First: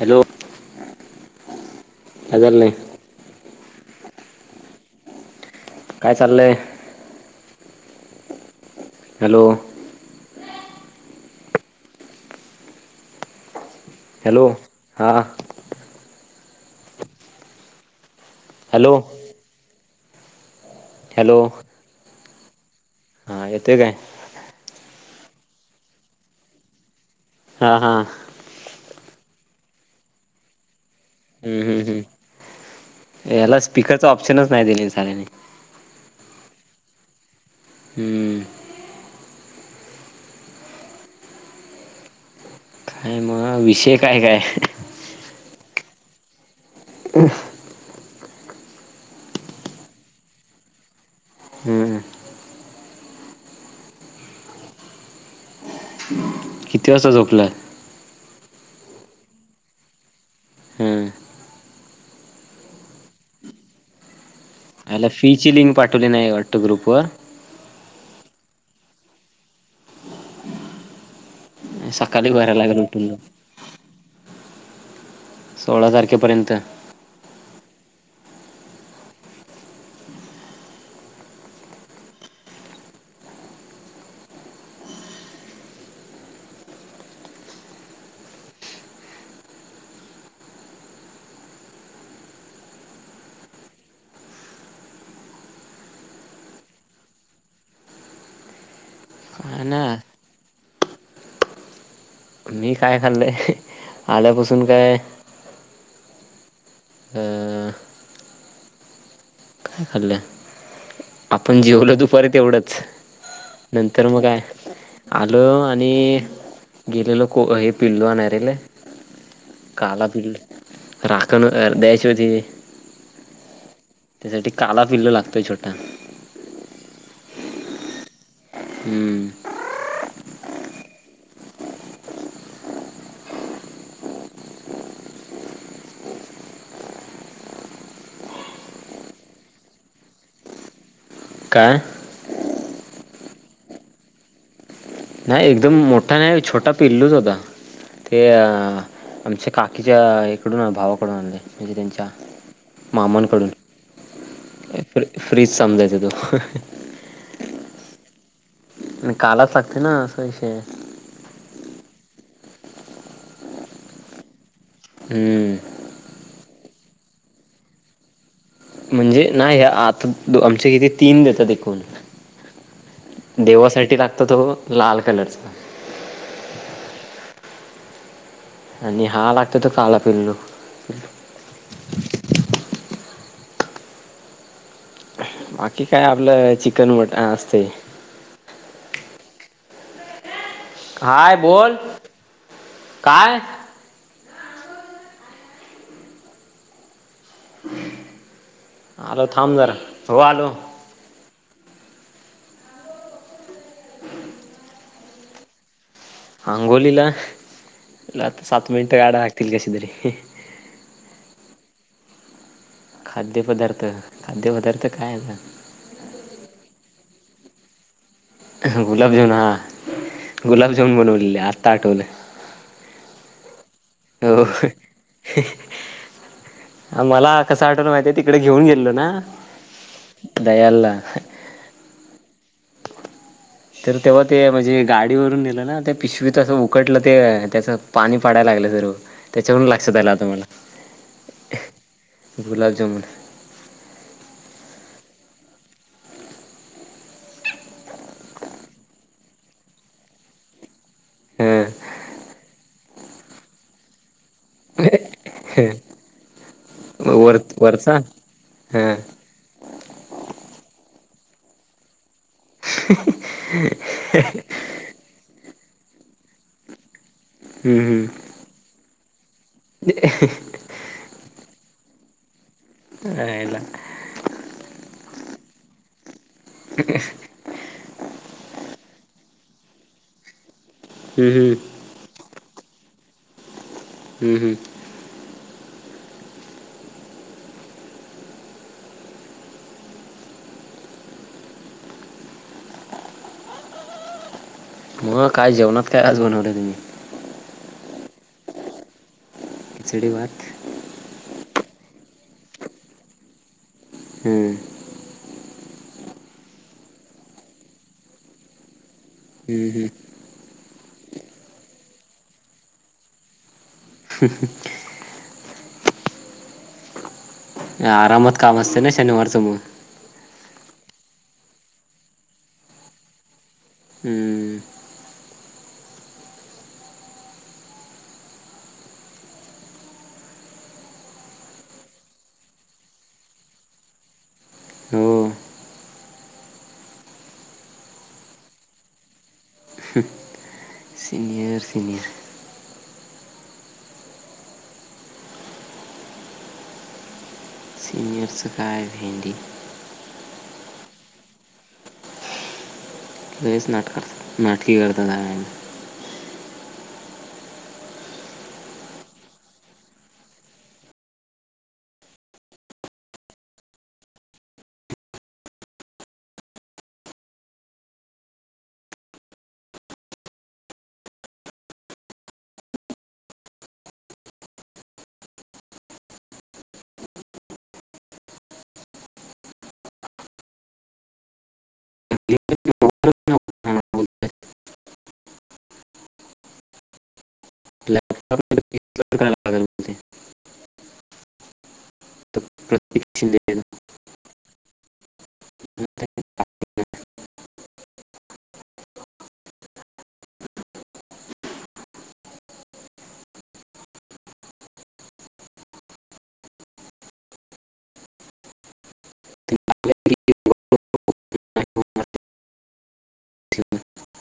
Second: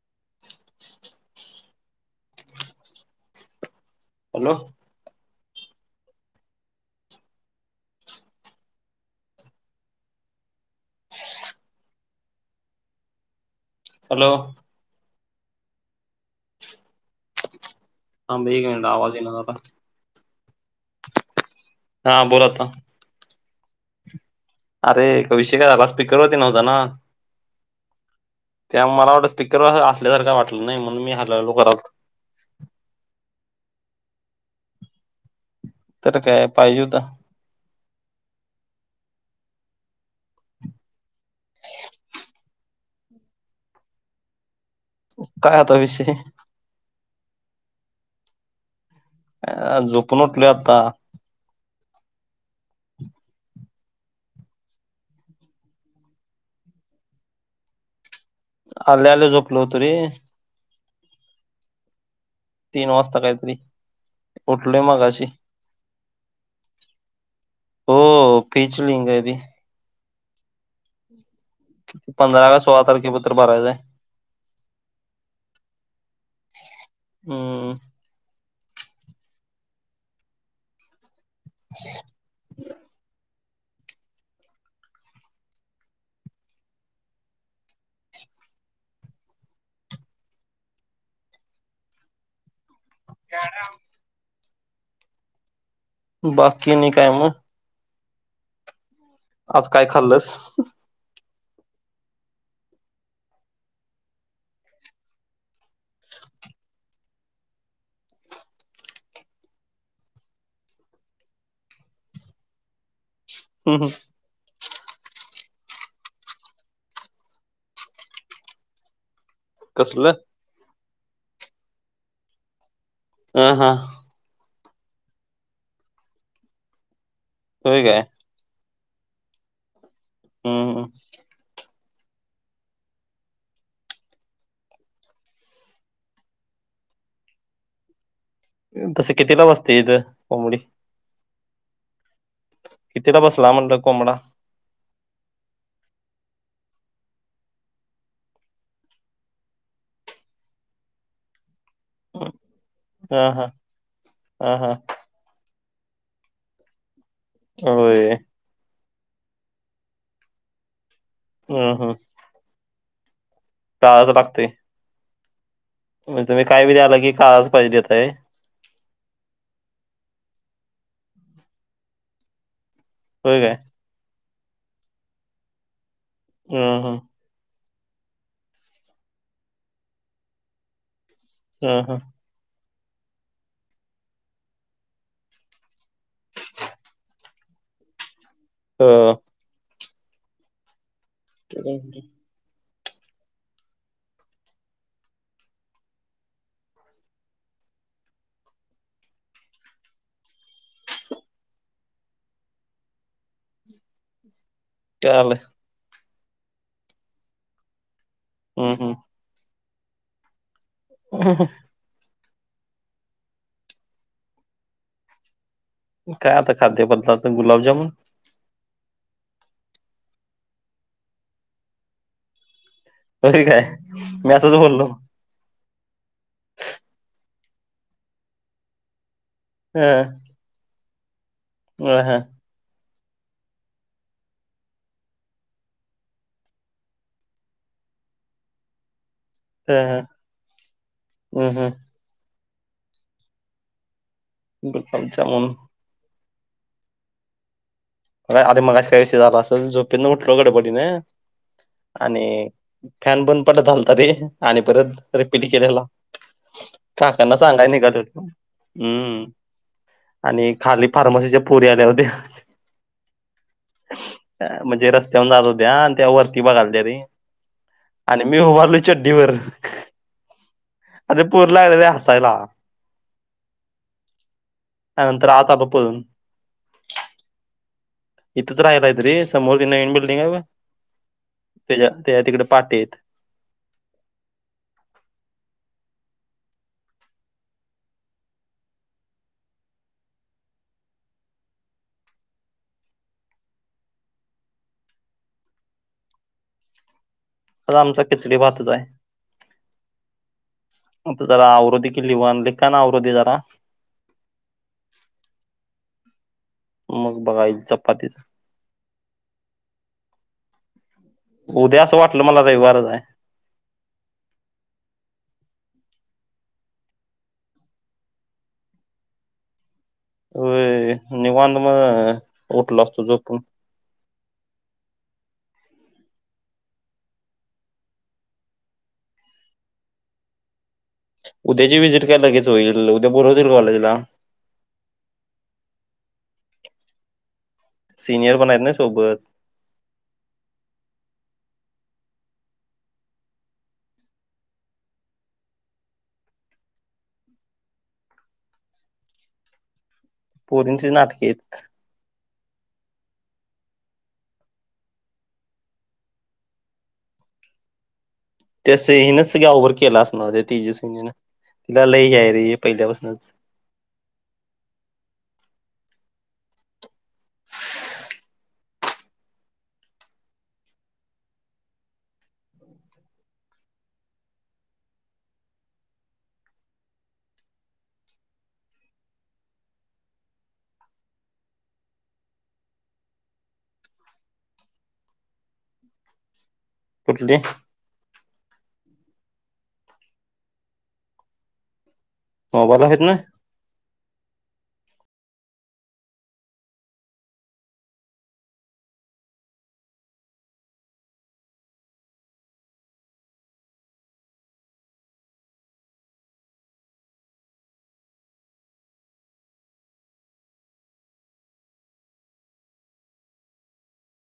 hello काय करल्यास hello काय चालंय हॅलो हॅलो हा हां एक मिनिट हॅलो आवाज येईना झालाय हॅलो हां बोल आत्ता हा येतय काय विषय कायला स्पीकर वर नव्हता ना हा हा त्यामुळे मला वाटलं स्पीकर असल्यासारखं वाटलं नाही म्हणून मी हलवलो हम्म हम्म करालतो हम्म एला स्पीकरचा ऑप्शनच नाही दिले साऱ्याने तर काय पाहिजे होता हम्म काय मग विषय काय काय काय आता विषय अ झोपून उटलो आता हम्म किती वाजता झोपलंय आले आले झोपलो हो त ररी हम्म तीन वाजता काहीतरी उठलोय मला मगाशी फीची लिंक पाठवली नाही वाटत ग्रुप वर हो फिचलींगे भी सकाळी पंधरा भरायला का लागेल सोळा उठून तारखेपतर भरायचंय सोळा तारखेपर्यंत हम्म [inaudible] घरा बाकी नाही कायम आज काय खाल्लस मी काय खाल्लंय आल्यापासून काय अ काय खाल्लं आपण जेवलो दुपारीत तेवढंच नंतर मग काय आलं आणि गेलेलं को हे पिल्ल आणेले काला कसलं बिल्ल राखण ह द्याशवती हह हा त्यासाठी काला पिल्ल लागतंय छोटा त काय हम्म हम हम तसं किती लाम असते इथ कॉमडी काय इतीला बस ला म्हणलं कोो आमडा नाही एकदम मोठा नाही छोटा पिल्लूच होता ते अ आमच्या काकीच्या इकडून भावाकडून आणले म्हणजे त्यांच्या मामांकडून ह हा फ्री फ्रीज समजायचं तू होय आणि कालाच लागते ना असं विषय ह हा पच पागते हम्म म्हणजे तुम्ही काय बध आला की काच पाहिजे देतय म्हणजे नाही आता आमचे किती तीन देतात एकूण होय काय देवासाठी लागत तत लाल कलरचा हा हा आणि हा लागतो तो काला पिल्लो ह हा बाकी काय आपलं चिकन मटण असते ह हाय बोल काय आलो थांब जरा हो आलो ले अंगोलीला सात हम्म मिनट गडाकतील ग क हम खाद्यपदार्थ खाद्यपदार्थ काय आहेता काय आता खाद्यपदार्थ गुलाबजामन गुलाबजामन हा गुलाबजामुन बनवलेले आत्ता आठवलं तरी खय हो मला कस आठवला माहितीय तिकडे घेऊन गेलो ना ह दयालला ह ह हा तर तेव्हा ते म्हणजे गाडीवरून नेलं ना ते पिशवीतसं उकटलं ते त्याचं पाणी पाडायला लागलं जर त्याच्यावरून लक्षात ह आला आता मला गुलाब जमुन क काल जमन अर अर मगा काही विषय झाला असेल झोपी उठलो गडबडीने ह आणि फॅन बंद पटत ाल तरी आणि परत रिपीट केलेला काकांना वर सांगाय नाही का वरचा त हा हम् आणि खाली फार्मसीच्या पुरी आल्या होत्या ह तेन जात हो द्या आणि त्या वरतीिबा घालते रे हम्म आणि हम्म मी उभारलो ड्डीवर [inaudible] आर पूर ला आलेले हसायला आयला त्यानंतर आहता प परून इथंच राहिलाय तरी समोर त नवीन बिल्डिंग आहे ब हम्म हम्म तिकडे पाटेत हम्म हम्म ह काय जेवणात काय आज बनवले तुम्ही आ आमचा किचडी पाातच आहे खिचळी वाात जरा आवृधती केलीि वनली का ना आवृधती जरा हम्म मग बघा चपातीचा हम्म हम्म उद्या असं वाटलं मला रविवारच आहे ह्म ह आरामात काम असतें ना शनिवारच म अ निवांध मग उठला असतो जोप पण हम्म उद्याची व्हिजिट कय लगेच होईल उद्या बोोलवतील कॉलेजला हो सिनियर पण आहेत ना सोबत सिनियर सिनियर स काय भेंडी पोरींचे नाटक आहेत बच नाटक नाटकी करता जा त्या स हिनच सगळ्या ओव्हर केला असणार तेजस्वीनीन तिला लई याय र पहिल्यापासूनच ह हो कुठली लॅपटॉप मोबाईल तर आहेत ना प्रत्येक्ष [inaudible] [inaudible]